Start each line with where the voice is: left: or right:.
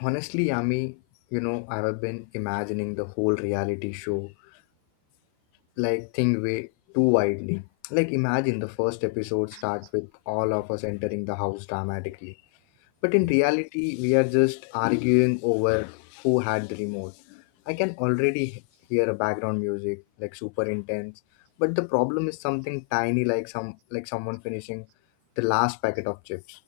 left: Honestly, Yami, I've been imagining the whole reality show like thing way too widely. Like imagine the first episode start with all of us entering the house dramatically. But in reality, we are just arguing over who had the remote. I can already hear a background music like super intense, but the problem is something tiny like someone finishing the last packet of chips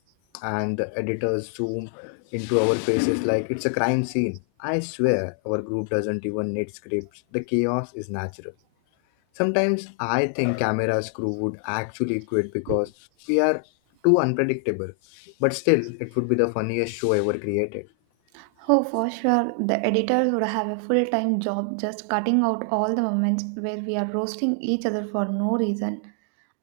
left: and the editors zoom into our faces like it's a crime scene. I swear our group doesn't even need scripts. The chaos is natural. Sometimes I think camera crew would actually quit because we are too unpredictable. But still, it would be the funniest show ever created.
right: Oh, for sure, the editors would have a full time job just cutting out all the moments where we are roasting each other for no reason.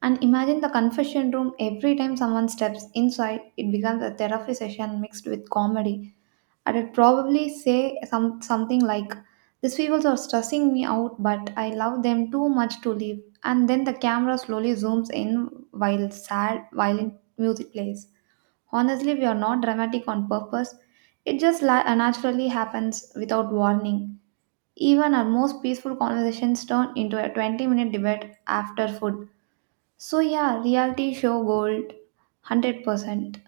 right: And imagine the confession room every time someone steps inside, it becomes a therapy session mixed with comedy. I would probably say something like, these people are stressing me out, but I love them too much to leave. And then the camera slowly zooms in while sad, violent music plays. Honestly, we are not dramatic on purpose. It just naturally happens without warning. Even our most peaceful conversations turn into a 20-minute debate after food. So, yeah, reality show gold 100%.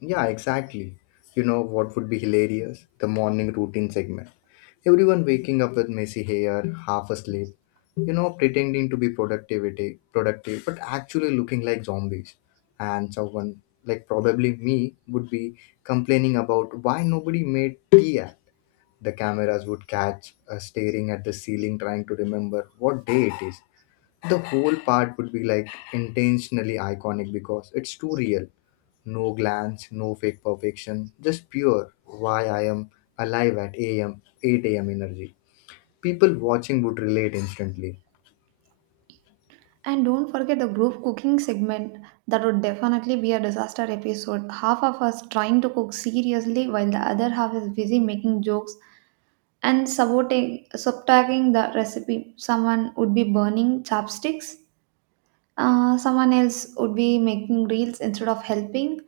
left: Yeah, exactly. You know what would be hilarious? The morning routine segment. Everyone waking up with messy hair, half asleep, pretending to be productivity productive, but actually looking like zombies. And someone like probably me would be complaining about why nobody made tea. The cameras would catch us staring at the ceiling trying to remember what day it is. The whole part would be like intentionally iconic because it's too real. No glance, no fake perfection, just pure why I am alive at 8 AM energy. People watching would relate instantly.
right: And don't forget the group cooking segment. That would definitely be a disaster episode. Half of us trying to cook seriously while the other half is busy making jokes and subtracting the recipe. Someone would be burning chopsticks. Someone else would be making reels instead of helping,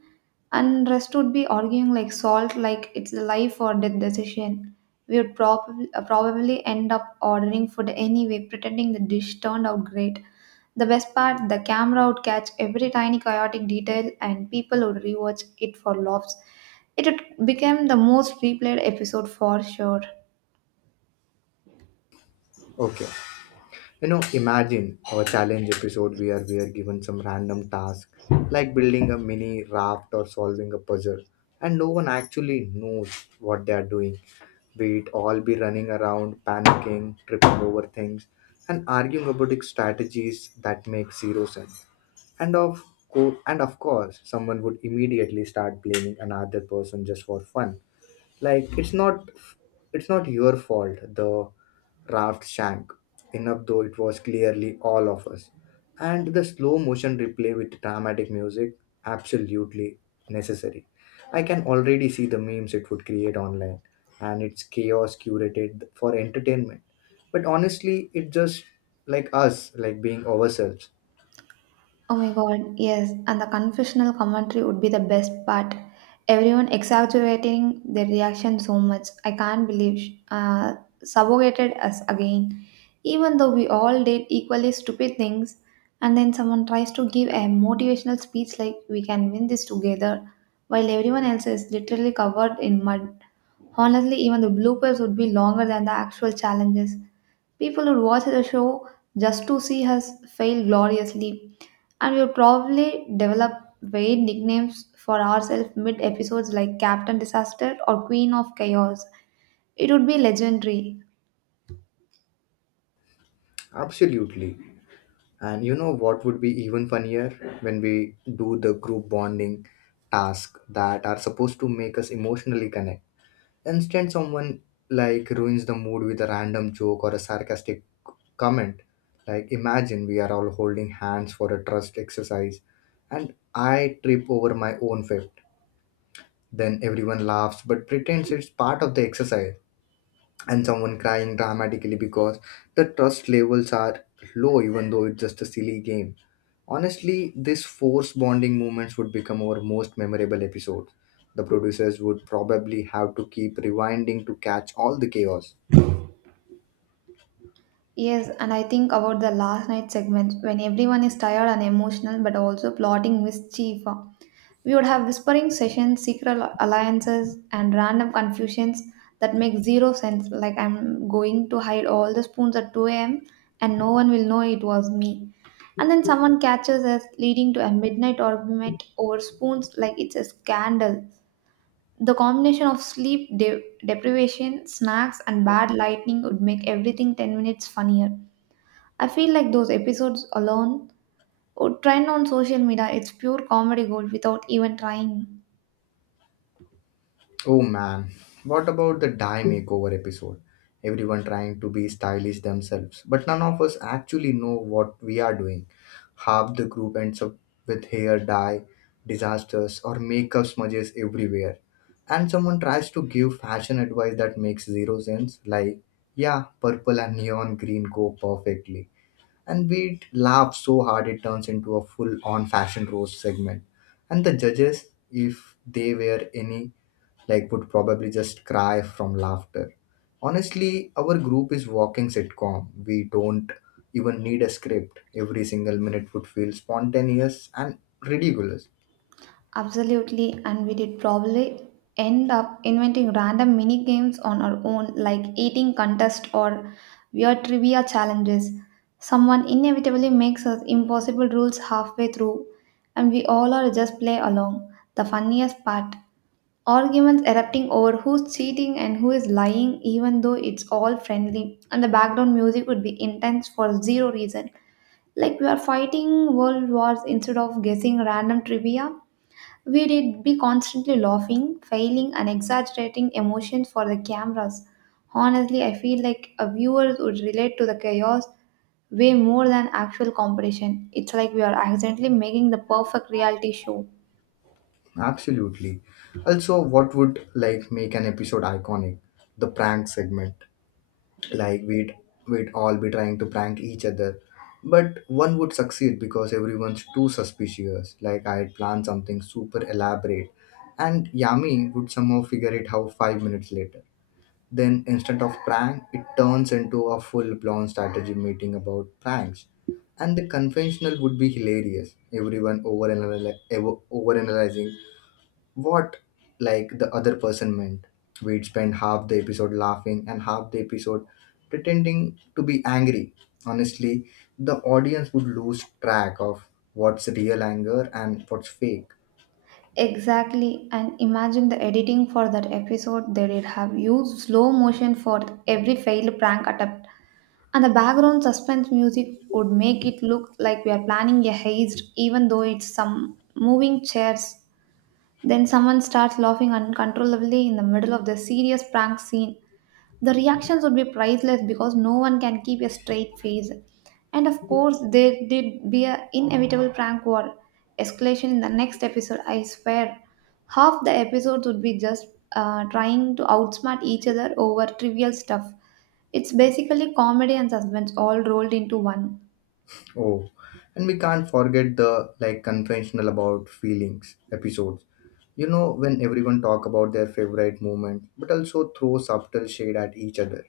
right: and rest would be arguing like salt, like it's a life or death decision. We would probably probably end up ordering food anyway, pretending the dish turned out great. The best part, the camera would catch every tiny chaotic detail, and people would rewatch it for laughs. It would become the most replayed episode for sure.
left: Okay. Imagine our challenge episode where we are given some random task like building a mini raft or solving a puzzle, and no one actually knows what they are doing. We'd all be running around, panicking, tripping over things, and arguing about strategies that make zero sense. And of and of course, someone would immediately start blaming another person just for fun like it's not your fault the raft sank enough though it was clearly all of us, and the slow motion replay with dramatic music absolutely necessary. I can already see the memes it would create online, and it's chaos curated for entertainment. But honestly, it just like us like being ourselves.
right: Oh my god, yes, and the confessional commentary would be the best part. Everyone exaggerating their reaction so much. I can't believe subjugated us again. Even though we all did equally stupid things, and then someone tries to give a motivational speech like we can win this together, while everyone else is literally covered in mud. Honestly, even the bloopers would be longer than the actual challenges. People would watch the show just to see us fail gloriously, and we would probably develop weird nicknames for ourselves mid episodes like Captain Disaster or Queen of Chaos. It would be legendary.
left: Absolutely. And you know what would be even funnier when we do the group bonding tasks that are supposed to make us emotionally connect. Instead, someone like ruins the mood with a random joke or a sarcastic comment. Like, imagine we are all holding hands for a trust exercise, and I trip over my own fib. Then everyone laughs but pretends it's part of the exercise, and someone crying dramatically because the trust levels are low even though it's just a silly game. Honestly, this force bonding moments would become our most memorable episode. The producers would probably have to keep rewinding to catch all the chaos.
right: Yes, and I think about the last night segment when everyone is tired and emotional but also plotting mischief. We would have whispering sessions, secret alliances, and random confusions that make zero sense. Like, I'm going to hide all the spoons at 2 a.m., and no one will know it was me. And then someone catches us, leading to a midnight argument over spoons, like it's a scandal. The combination of deprivation, snacks, and bad lighting would make everything 10 minutes funnier. I feel like those episodes alone would trend on social media. It's pure comedy gold without even trying.
left: Oh man, what about the dye makeover episode? Everyone trying to be stylish themselves, but none of us actually know what we are doing. Half the group ends up with hair dye disasters or makeup smudges everywhere. And someone tries to give fashion advice that makes zero sense, like, yeah, purple and neon green go perfectly. And we laugh so hard it turns into a full on fashion roast segment. And the judges, if they were any, like would probably just cry from laughter. Honestly, our group is walking sitcom. We don't even need a script. Every single minute would feel spontaneous and ridiculous.
right: Absolutely, and we did probably end up inventing random mini games on our own, like eating contest or weird trivia challenges. Someone inevitably makes us impossible rules halfway through, and we all are just play along. The funniest part, arguments erupting over who's cheating and who is lying, even though it's all friendly, and the background music would be intense for zero reason. Like we are fighting world wars instead of guessing random trivia. We did be constantly laughing, failing, and exaggerating emotions for the cameras. Honestly, I feel like a viewer would relate to the chaos way more than actual competition. It's like we are accidentally making the perfect reality show.
left: Absolutely. Also, what would like make an episode iconic? The prank segment. like we'd We'd all be trying to prank each other, but one would succeed because everyone's too suspicious. Like, I'd plan something super elaborate, and Yami would somehow figure it out 5 minutes later. Then instead of prank, it turns into a full-blown strategy meeting about pranks, and the conventional would be hilarious, everyone overanalyzing what like the other person meant. We'd spend half the episode laughing and half the episode pretending to be angry. Honestly, the audience would lose track of what's real anger and what's fake.
right: Exactly, and imagine the editing for that episode. They did have used slow motion for every failed prank attempt, and the background suspense music would make it look like we are planning a heist, even though it's some moving chairs. Then someone starts laughing uncontrollably in the middle of the serious prank scene. The reactions would be priceless because no one can keep a straight face. And of course, there did be an inevitable prank war escalation in the next episode. I swear, half the episodes would be just trying to outsmart each other over trivial stuff. It's basically comedy and suspense all rolled into one.
left: Oh, and we can't forget the like conventional about feelings episodes. You know when everyone talk about their favorite moment, but also throw subtle shade at each other.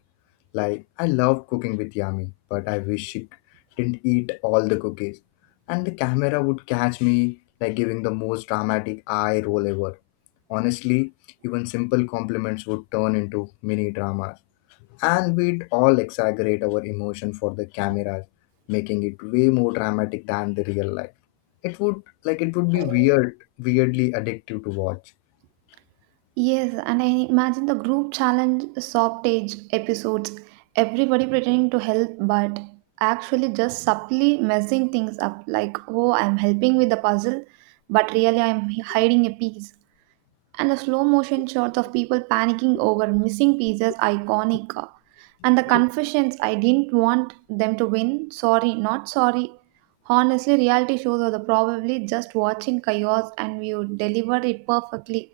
left: Like I love cooking with Yami, but I wish she didn't eat all the cookies. And the camera would catch me like giving the most dramatic eye roll ever. Honestly, even simple compliments would turn into mini dramas. And we'd all exaggerate our emotion for the cameras, making it way more dramatic than the real life. It would be weird, weirdly addictive to watch.
right: Yes, and I imagine the group challenge softage episodes, everybody pretending to help but actually just subtly messing things up like, oh, I'm helping with the puzzle, but really I'm hiding a piece. And the slow motion shots of people panicking over missing pieces are iconic. And the confessions, I didn't want them to win. Sorry, not sorry. Honestly, reality shows are the probably just watching chaos and you delivered it perfectly.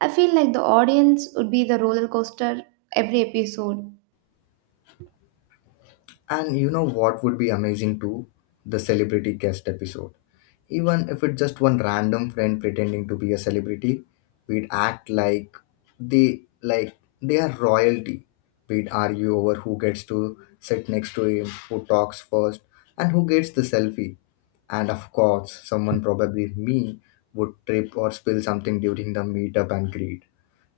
right: I feel like the audience would be the roller coaster every episode.
left: And you know what would be amazing too? The celebrity guest episode. Even if it's just one random friend pretending to be a celebrity, we'd act like they are royalty. We'd argue over who gets to sit next to him, who talks first, and who gets the selfie. And of course, someone probably me would trip or spill something during the meetup and greet.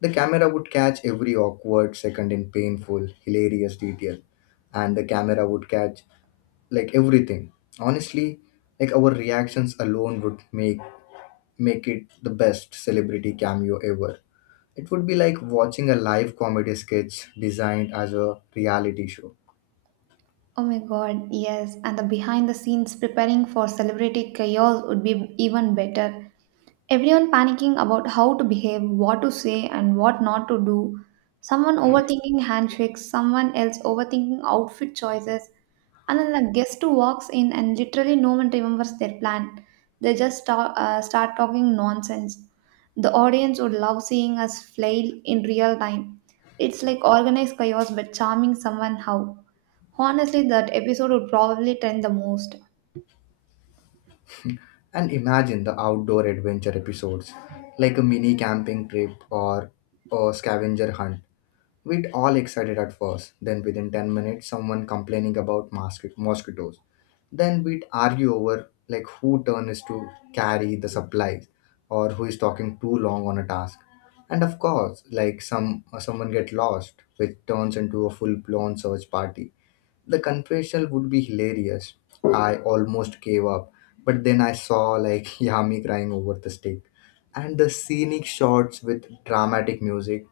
left: The camera would catch every awkward second in painful, hilarious detail, and the camera would catch like everything. Honestly, like our reactions alone would make it the best celebrity cameo ever. It would be like watching a live comedy sketch designed as a reality show.
right: Oh my god, yes, and the behind the scenes preparing for celebrity chaos would be even better. Everyone panicking about how to behave, what to say, and what not to do. Someone overthinking handshakes, someone else overthinking outfit choices, and then the guest who walks in and literally no one remembers their plan. They just start talking nonsense. The audience would love seeing us flail in real time. It's like organized chaos but charming someone how. Honestly, that episode would probably trend the most.
left: And imagine the outdoor adventure episodes like a mini camping trip or a scavenger hunt. We'd all excited at first, then within 10 minutes, someone complaining about mosquitoes. Then we'd argue over like who turn is to carry the supplies or who is talking too long on a task. And of course, like someone get lost, which turns into a full-blown search party. The confessional would be hilarious. I almost gave up, but then I saw like Yami crying over the stick. And the scenic shots with dramatic music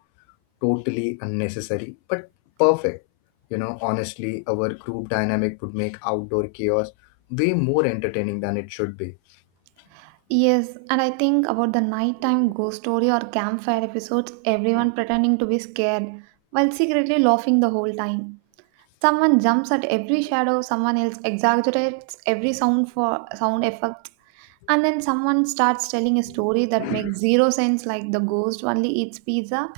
left: totally unnecessary but perfect. You know, honestly, our group dynamic would make outdoor chaos way more entertaining than it should be.
right: Yes, and I think about the nighttime ghost story or campfire episodes, everyone pretending to be scared while secretly laughing the whole time. Someone jumps at every shadow, someone else exaggerates every sound for sound effects, and then someone starts telling a story that makes zero sense like the ghost only eats pizza.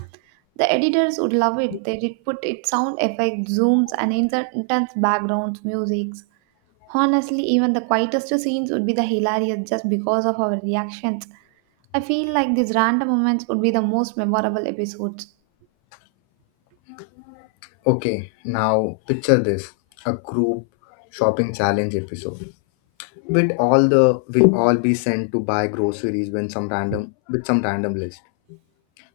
right: The editors would love it. They did put it sound effects, zooms, and insert intense backgrounds, musics. Honestly, even the quietest scenes would be the hilarious just because of our reactions. I feel like these random moments would be the most memorable episodes.
left: Okay, now picture this, a group shopping challenge episode. With all the we'll all be sent to buy groceries when some random with some random list,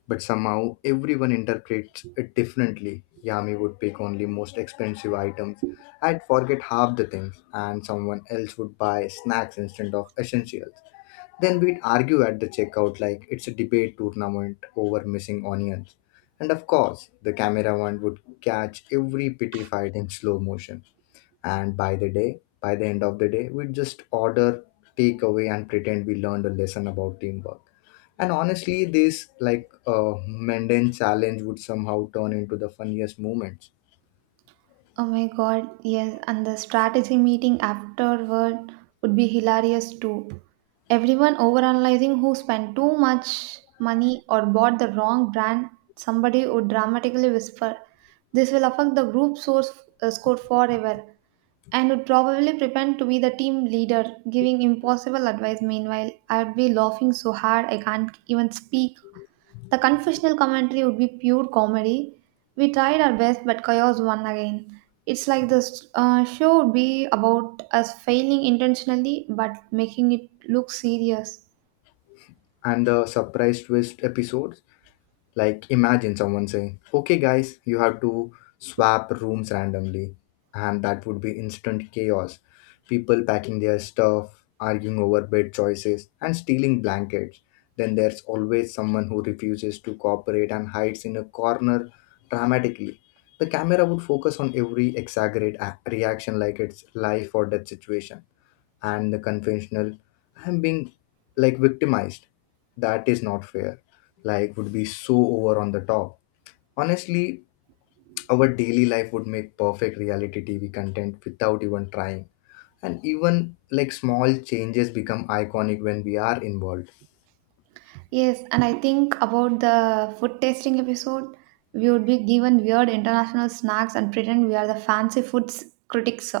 left: but somehow everyone interprets it differently. Yami would pick only most expensive items. I'd forget half the things, and someone else would buy snacks instead of essentials. Then we'd argue at the checkout like it's a debate tournament over missing onions. And of course, the cameraman would catch every pity fight in slow motion. And by the day, By the end of the day, we'd just order takeaway and pretend we learned a lesson about teamwork. And honestly, this like mundane challenge would somehow turn into the funniest moments.
right: Oh my god, yes, and the strategy meeting afterward would be hilarious too. Everyone overanalyzing who spent too much money or bought the wrong brand, somebody would dramatically whisper, this will affect the group source score forever. And would probably pretend to be the team leader, giving impossible advice. Meanwhile, I'd be laughing so hard I can't even speak. The confessional commentary would be pure comedy. We tried our best, but chaos won again. It's like this show would be about us failing intentionally but making it look serious.
left: And the surprise twist episodes. Like, imagine someone saying, okay, guys, you have to swap rooms randomly, and that would be instant chaos. People packing their stuff, arguing over bed choices, and stealing blankets. Then there's always someone who refuses to cooperate and hides in a corner dramatically. The camera would focus on every reaction like it's life or death situation. And the conventional, I'm being like victimized, that is not fair, like would be so over on the top. Honestly, our daily life would make perfect reality TV content without even trying, and even like small changes become iconic when we are involved.
right: Yes, and I think about the food tasting episode. We would be given weird international snacks and pretend we are the fancy foods critics.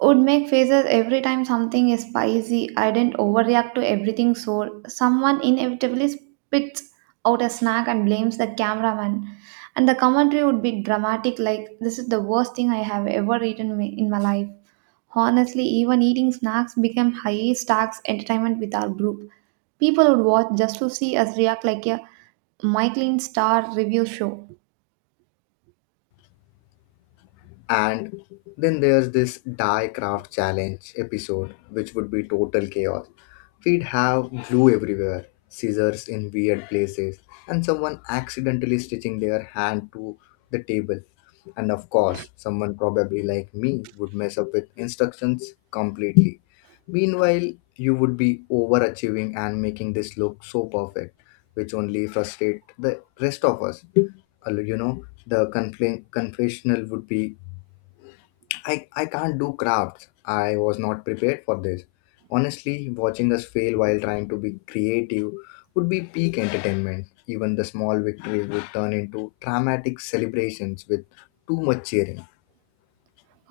right: Would make faces every time something is spicy. I didn't overreact to everything sour. Someone inevitably spits out a snack and blames the cameraman. And the commentary would be dramatic, like, this is the worst thing I have ever eaten in my life. Honestly, even eating snacks became high stakes entertainment with our group. People would watch just to see us react like a Michelin star review show.
left: And then there's this die craft challenge episode, which would be total chaos. We'd have glue everywhere, scissors in weird places, and someone accidentally stitching their hand to the table. And of course, someone probably like me would mess up with instructions completely. Meanwhile, you would be overachieving and making this look so perfect, which only frustrate the rest of us. Although, you know, the confessional would be I, can't do crafts. I was not prepared for this. Honestly, watching us fail while trying to be creative would be peak entertainment. Even the small victories would turn into dramatic celebrations with too much cheering.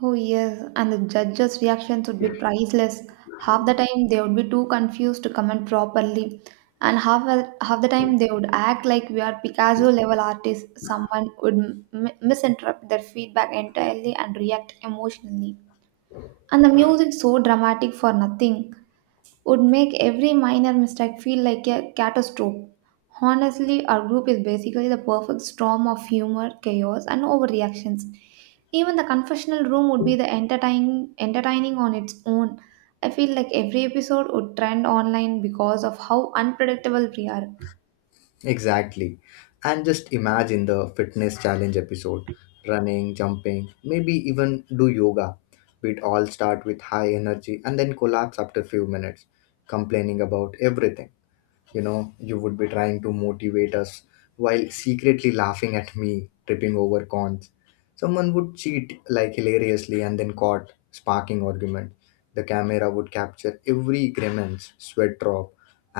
right: Oh, yes, and the judges' reactions would be priceless. Half the time they would be too confused to comment properly, and half the time they would act like we are Picasso level artists. Someone would misinterpret their feedback entirely and react emotionally. And the music so dramatic for nothing would make every minor mistake feel like a catastrophe. Honestly, our group is basically the perfect storm of humor, chaos, and overreactions. Even the confessional room would be entertaining on its own. I feel like every episode would trend online because of how unpredictable we are.
left: Exactly. And just imagine the fitness challenge episode running, jumping, maybe even do yoga. We'd all start with high energy and then collapse after few minutes, complaining about everything. You know, you would be trying to motivate us while secretly laughing at me tripping over cons. Someone would cheat like hilariously and then caught sparking argument. The camera would capture every grimace, sweat drop,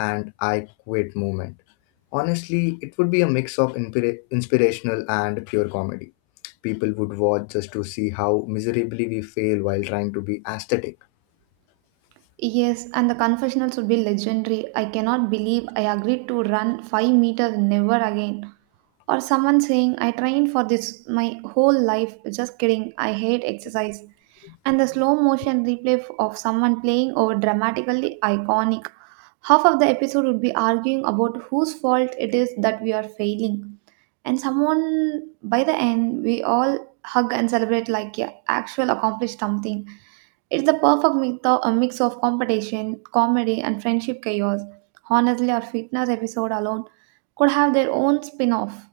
left: and I quit moment. Honestly, it would be a mix of inspirational and pure comedy. People would watch just to see how miserably we fail while trying to be aesthetic.
right: Yes, and the confessionals would be legendary. I cannot believe I agreed to run 5 meters never again. Or someone saying, I trained for this my whole life, just kidding, I hate exercise. And the slow motion replay of someone playing over dramatically iconic. Half of the episode would be arguing about whose fault it is that we are failing. And someone, by the end, we all hug and celebrate like yeah, actual accomplished something. It's the perfect a mix of competition, comedy, and friendship chaos. Honestly, our fitness episode alone could have their own spin off.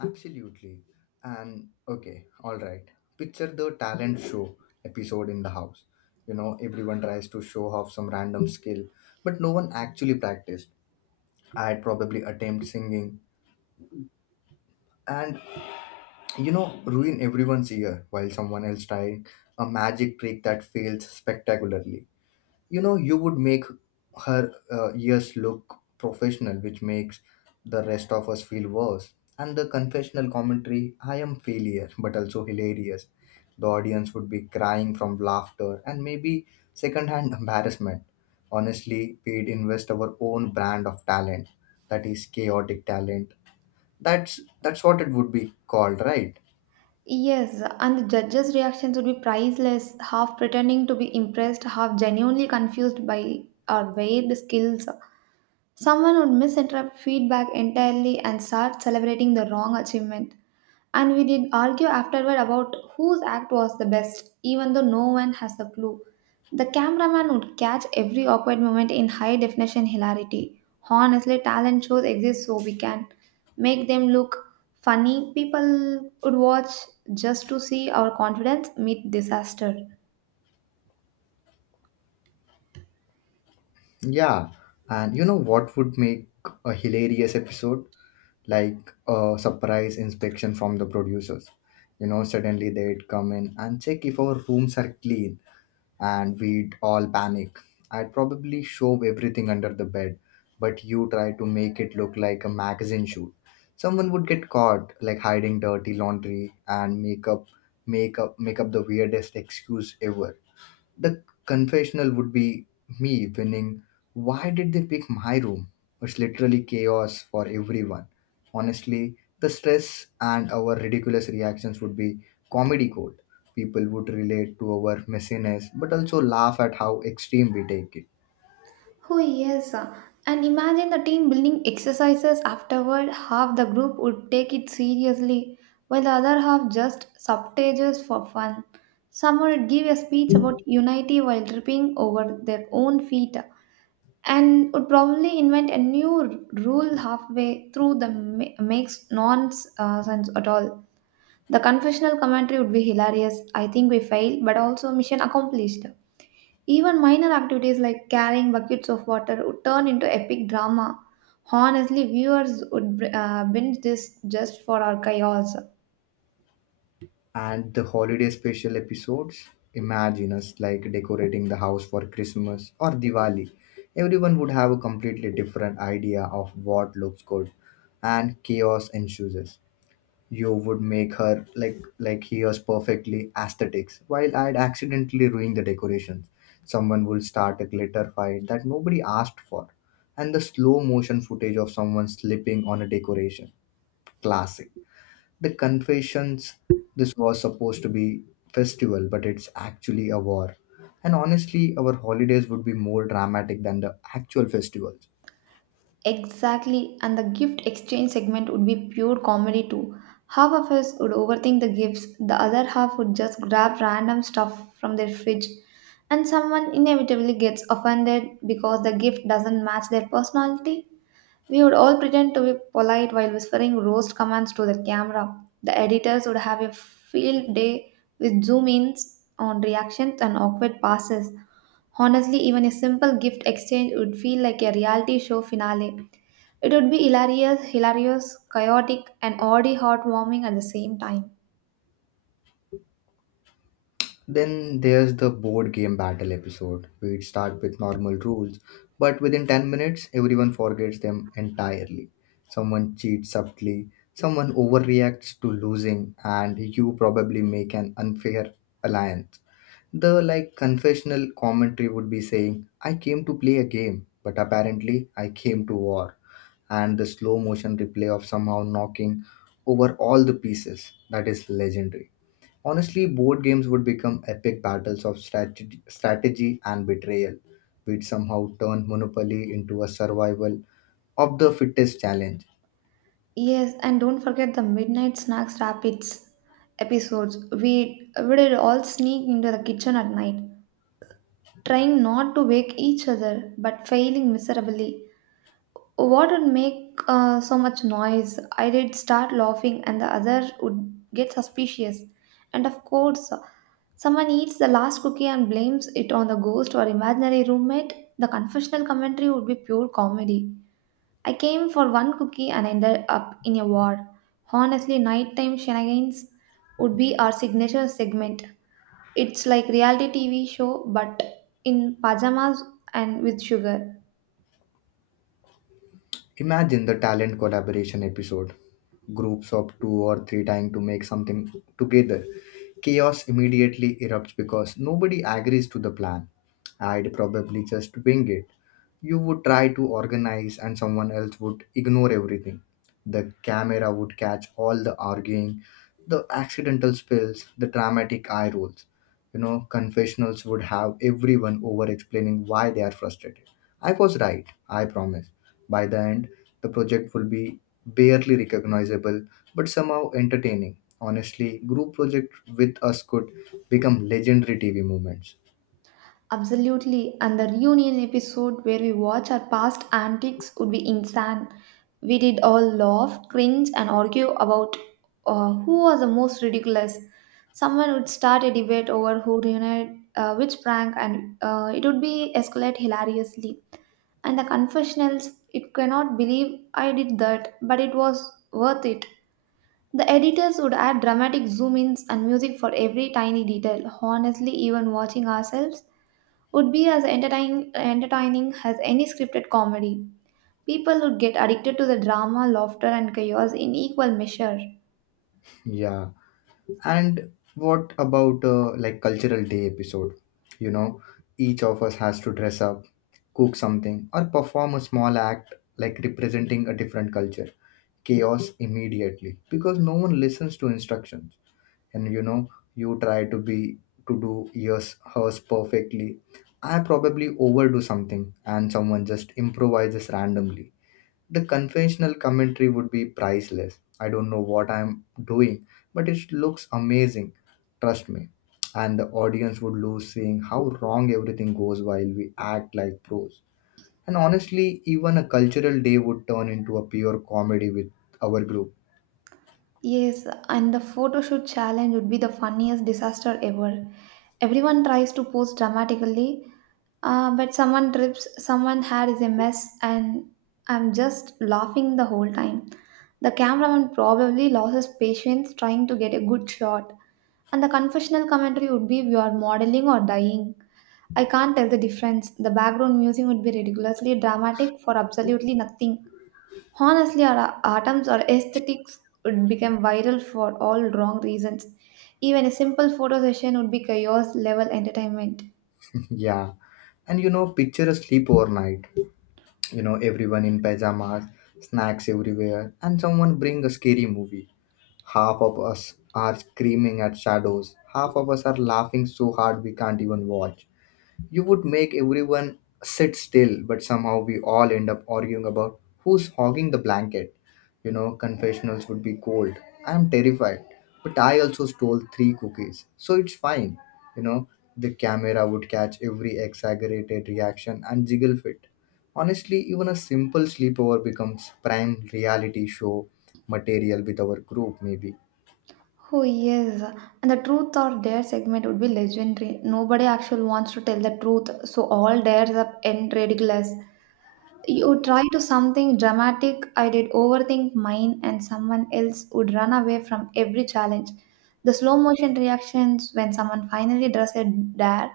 left: Absolutely. And okay, all right. Picture the talent show episode in the house. You know, everyone tries to show off some random skill, but no one actually practiced. I'd probably attempt singing and, you know, ruin everyone's ear while someone else trying a magic trick that fails spectacularly. You know, you would make her ears look professional, which makes the rest of us feel worse. And the confessional commentary, I am failure but also hilarious. The audience would be crying from laughter and maybe secondhand embarrassment. Honestly, we'd invest our own brand of talent, that is chaotic talent. That's that's what it would be called, right?
right: Yes, and the judges' reactions would be priceless, half pretending to be impressed, half genuinely confused by our varied skills. Someone would misinterpret feedback entirely and start celebrating the wrong achievement. And we did argue afterward about whose act was the best, even though no one has a clue. The cameraman would catch every awkward moment in high definition hilarity. Honestly, talent shows exist so we can make them look funny. People would watch just to see our confidence meet disaster.
left: Yeah. And you know what would make a hilarious episode, like a surprise inspection from the producers. You know, suddenly they'd come in and check if our rooms are clean, and we'd all panic. I'd probably shove everything under the bed, but you try to make it look like a magazine shoot. Someone would get caught, like hiding dirty laundry and make up the weirdest excuse ever. The confessional would be me winning. Why did they pick my room? It's literally chaos for everyone. Honestly, the stress and our ridiculous reactions would be comedy gold. People would relate to our messiness but also laugh at how extreme we take it.
right: Oh, yes. And imagine the team building exercises afterward. Half the group would take it seriously, while the other half just subtages for fun. Some would give a speech about unity while tripping over their own feet, and would probably invent a new rule halfway through that makes nonsense at all. The confessional commentary would be hilarious. I think we failed, but also mission accomplished. Even minor activities like carrying buckets of water would turn into epic drama. Honestly, viewers would binge this just for our chaos.
left: And the holiday special episodes, imagine us like decorating the house for Christmas or Diwali. Everyone would have a completely different idea of what looks good, and chaos ensues. You would make her like here's perfectly aesthetics, while I'd accidentally ruin the decorations. Someone will start a glitter fight that nobody asked for. And the slow motion footage of someone slipping on a decoration. Classic. The confessions, this was supposed to be festival, but it's actually a war. And honestly, our holidays would be more dramatic than the actual festivals.
right: Exactly, and the gift exchange segment would be pure comedy too. Half of us would overthink the gifts, the other half would just grab random stuff from their fridge, and someone inevitably gets offended because the gift doesn't match their personality. We would all pretend to be polite while whispering roast commands to the camera. The editors would have a field day with zoom ins on reactions and awkward passes. Honestly, even a simple gift exchange would feel like a reality show finale. It would be hilarious, chaotic, and oddly heartwarming at the same time.
left: Then there's the board game battle episode. We'd start with normal rules, but within 10 minutes, everyone forgets them entirely. Someone cheats subtly, someone overreacts to losing, and you probably make an unfair alliance. The like confessional commentary would be saying, I came to play a game, but apparently I came to war. And the slow motion replay of somehow knocking over all the pieces, that is legendary. Honestly, board games would become epic battles of strategy and betrayal, which somehow turn Monopoly into a survival of the fittest challenge.
right: Yes, and don't forget the midnight snacks rapids episodes. We would all sneak into the kitchen at night, trying not to wake each other but failing miserably. What would make so much noise? I did start laughing, and the other would get suspicious. And of course, someone eats the last cookie and blames it on the ghost or imaginary roommate. The confessional commentary would be pure comedy. I came for one cookie and ended up in a war. Honestly, nighttime shenanigans would be our signature segment. It's like reality TV show but in pajamas and with sugar.
left: Imagine the talent collaboration episode. Groups of two or three trying to make something together. Chaos immediately erupts because nobody agrees to the plan. I'd probably just wing it. You would try to organize, and someone else would ignore everything. The camera would catch all the arguing, the accidental spills, the dramatic eye rolls. You know, confessionals would have everyone over explaining why they are frustrated. I was right, I promise. By the end, the project will be barely recognizable but somehow entertaining. Honestly, group project with us could become legendary TV moments.
right: Absolutely, and the reunion episode where we watch our past antics would be insane. We did all laugh, cringe, and argue about who was the most ridiculous. Someone would start a debate over who reunited which prank, and it would be escalate hilariously. And the confessionals, it cannot believe I did that, but it was worth it. The editors would add dramatic zoom ins and music for every tiny detail. Honestly, even watching ourselves would be as entertaining as any scripted comedy. People would get addicted to the drama, laughter, and chaos in equal measure.
left: Yeah. And what about like cultural day episode? You know, each of us has to dress up, cook something or perform a small act like representing a different culture. Chaos immediately because no one listens to instructions. And you know, you try to be to do yours, hers perfectly. I probably overdo something, and someone just improvises randomly. The conventional commentary would be priceless. I don't know what I'm doing, but it looks amazing, trust me. And the audience would lose seeing how wrong everything goes while we act like pros. And honestly, even a cultural day would turn into a pure comedy with our group.
right: Yes, and the photo shoot challenge would be the funniest disaster ever. Everyone tries to pose dramatically, but someone trips, someone hair is a mess, and I'm just laughing the whole time. The cameraman probably loses patience trying to get a good shot, and the confessional commentary would be we are modeling or dying. I can't tell the difference. The background music would be ridiculously dramatic for absolutely nothing. Honestly, our atoms or aesthetics would become viral for all wrong reasons. Even a simple photo session would be chaos level entertainment.
left: Yeah. And you know, picture a sleepover night. You know, everyone in pajamas, snacks everywhere, and someone bring a scary movie. Half of us are screaming at shadows, half of us are laughing so hard we can't even watch. You would make everyone sit still, but somehow we all end up arguing about who's hogging the blanket. You know, confessionals would be cold. I'm terrified, but I also stole three cookies, so it's fine. You know, the camera would catch every exaggerated reaction and jiggle fit. Honestly, even a simple sleepover becomes prime reality show material with our group, maybe.
right: Oh yes, and the truth or dare segment would be legendary. Nobody actually wants to tell the truth, so all dares up end ridiculous. You try to something dramatic, I did overthink mine, and someone else would run away from every challenge. The slow motion reactions when someone finally does a dare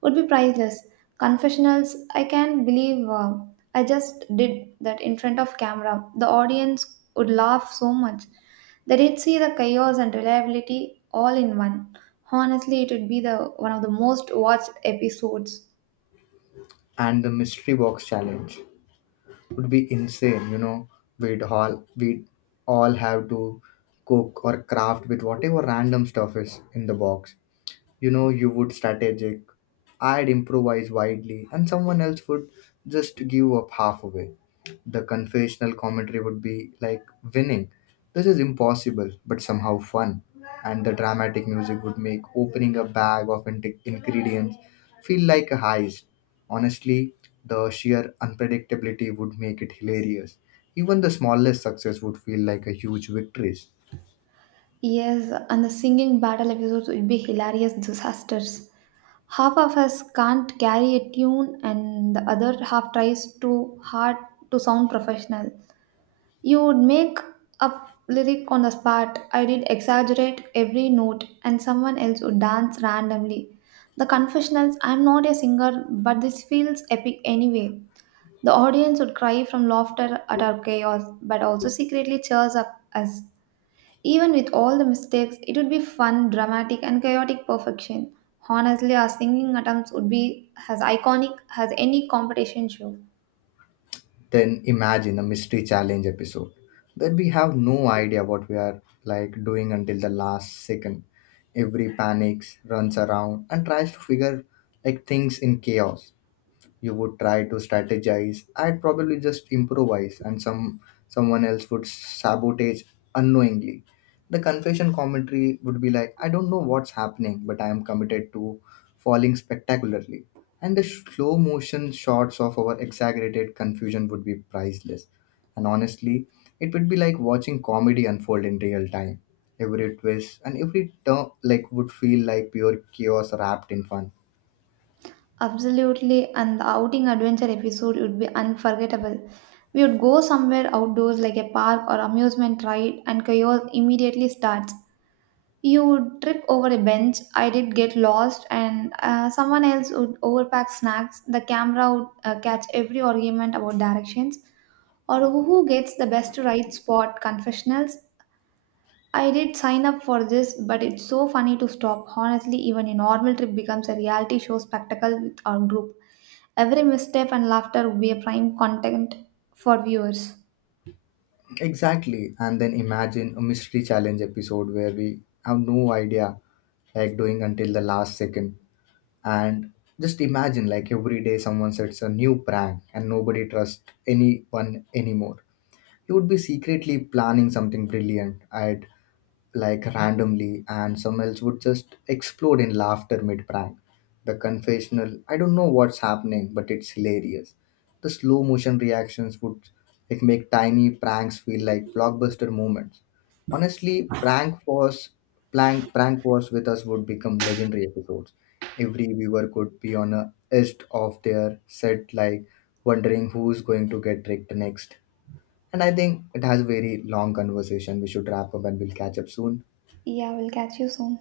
right: would be priceless. Confessionals, I can't believe I just did that in front of camera. The audience would laugh so much. They did see the chaos and reliability all in one. Honestly, it would be the one of the most watched episodes.
left: And the mystery box challenge would be insane. You know, we'd all we'd all have to cook or craft with whatever random stuff is in the box. You know, you would strategic, I'd improvise widely, and someone else would just give up half away. The confessional commentary would be like winning. This is impossible but somehow fun. And the dramatic music would make opening a bag of ingredients feel like a heist. Honestly, the sheer unpredictability would make it hilarious. Even the smallest success would feel like a huge victory.
right: Yes, and the singing battle episodes would be hilarious disasters. Half of us can't carry a tune, and the other half tries too hard to sound professional. You would make up lyric on the spot. I did exaggerate every note, and someone else would dance randomly. The confessionals I'm not a singer, but this feels epic anyway. The audience would cry from laughter at our chaos, but also secretly cheers up us. Even with all the mistakes, it would be fun, dramatic, and chaotic perfection. Honestly, our singing attempts would be as iconic as any competition show.
left: Then imagine a mystery challenge episode where we have no idea what we are like doing until the last second. Every panics, runs around and tries to figure like things in chaos. You would try to strategize, I'd probably just improvise, and someone else would sabotage unknowingly. The confession commentary would be like, I don't know what's happening, but I am committed to falling spectacularly. And the slow motion shots of our exaggerated confusion would be priceless. And honestly, it would be like watching comedy unfold in real time. Every twist and every turn like would feel like pure chaos wrapped in fun.
right: Absolutely, and the outing adventure episode would be unforgettable. We would go somewhere outdoors like a park or amusement ride, and chaos immediately starts. You would trip over a bench, I did get lost, and someone else would overpack snacks. The camera would catch every argument about directions or who gets the best right spot confessionals. I did sign up for this, but it's so funny to stop. Honestly, even a normal trip becomes a reality show spectacle with our group. Every misstep and laughter will be a prime content for viewers.
left: Exactly. And then imagine a mystery challenge episode where we have no idea like doing until the last second. And just imagine like every day someone sets a new prank and nobody trusts anyone anymore. You would be secretly planning something brilliant. I like randomly, and some else would just explode in laughter mid prank. The confessional, I don't know what's happening, but it's hilarious. The slow motion reactions would like make tiny pranks feel like blockbuster moments. Honestly, prank was prank prank wars with us would become legendary episodes. Every viewer could be on a edge of their set, like wondering who's going to get tricked next. And I think it has a very long conversation. We should wrap up and we'll catch up soon.
right: Yeah, we'll catch you soon.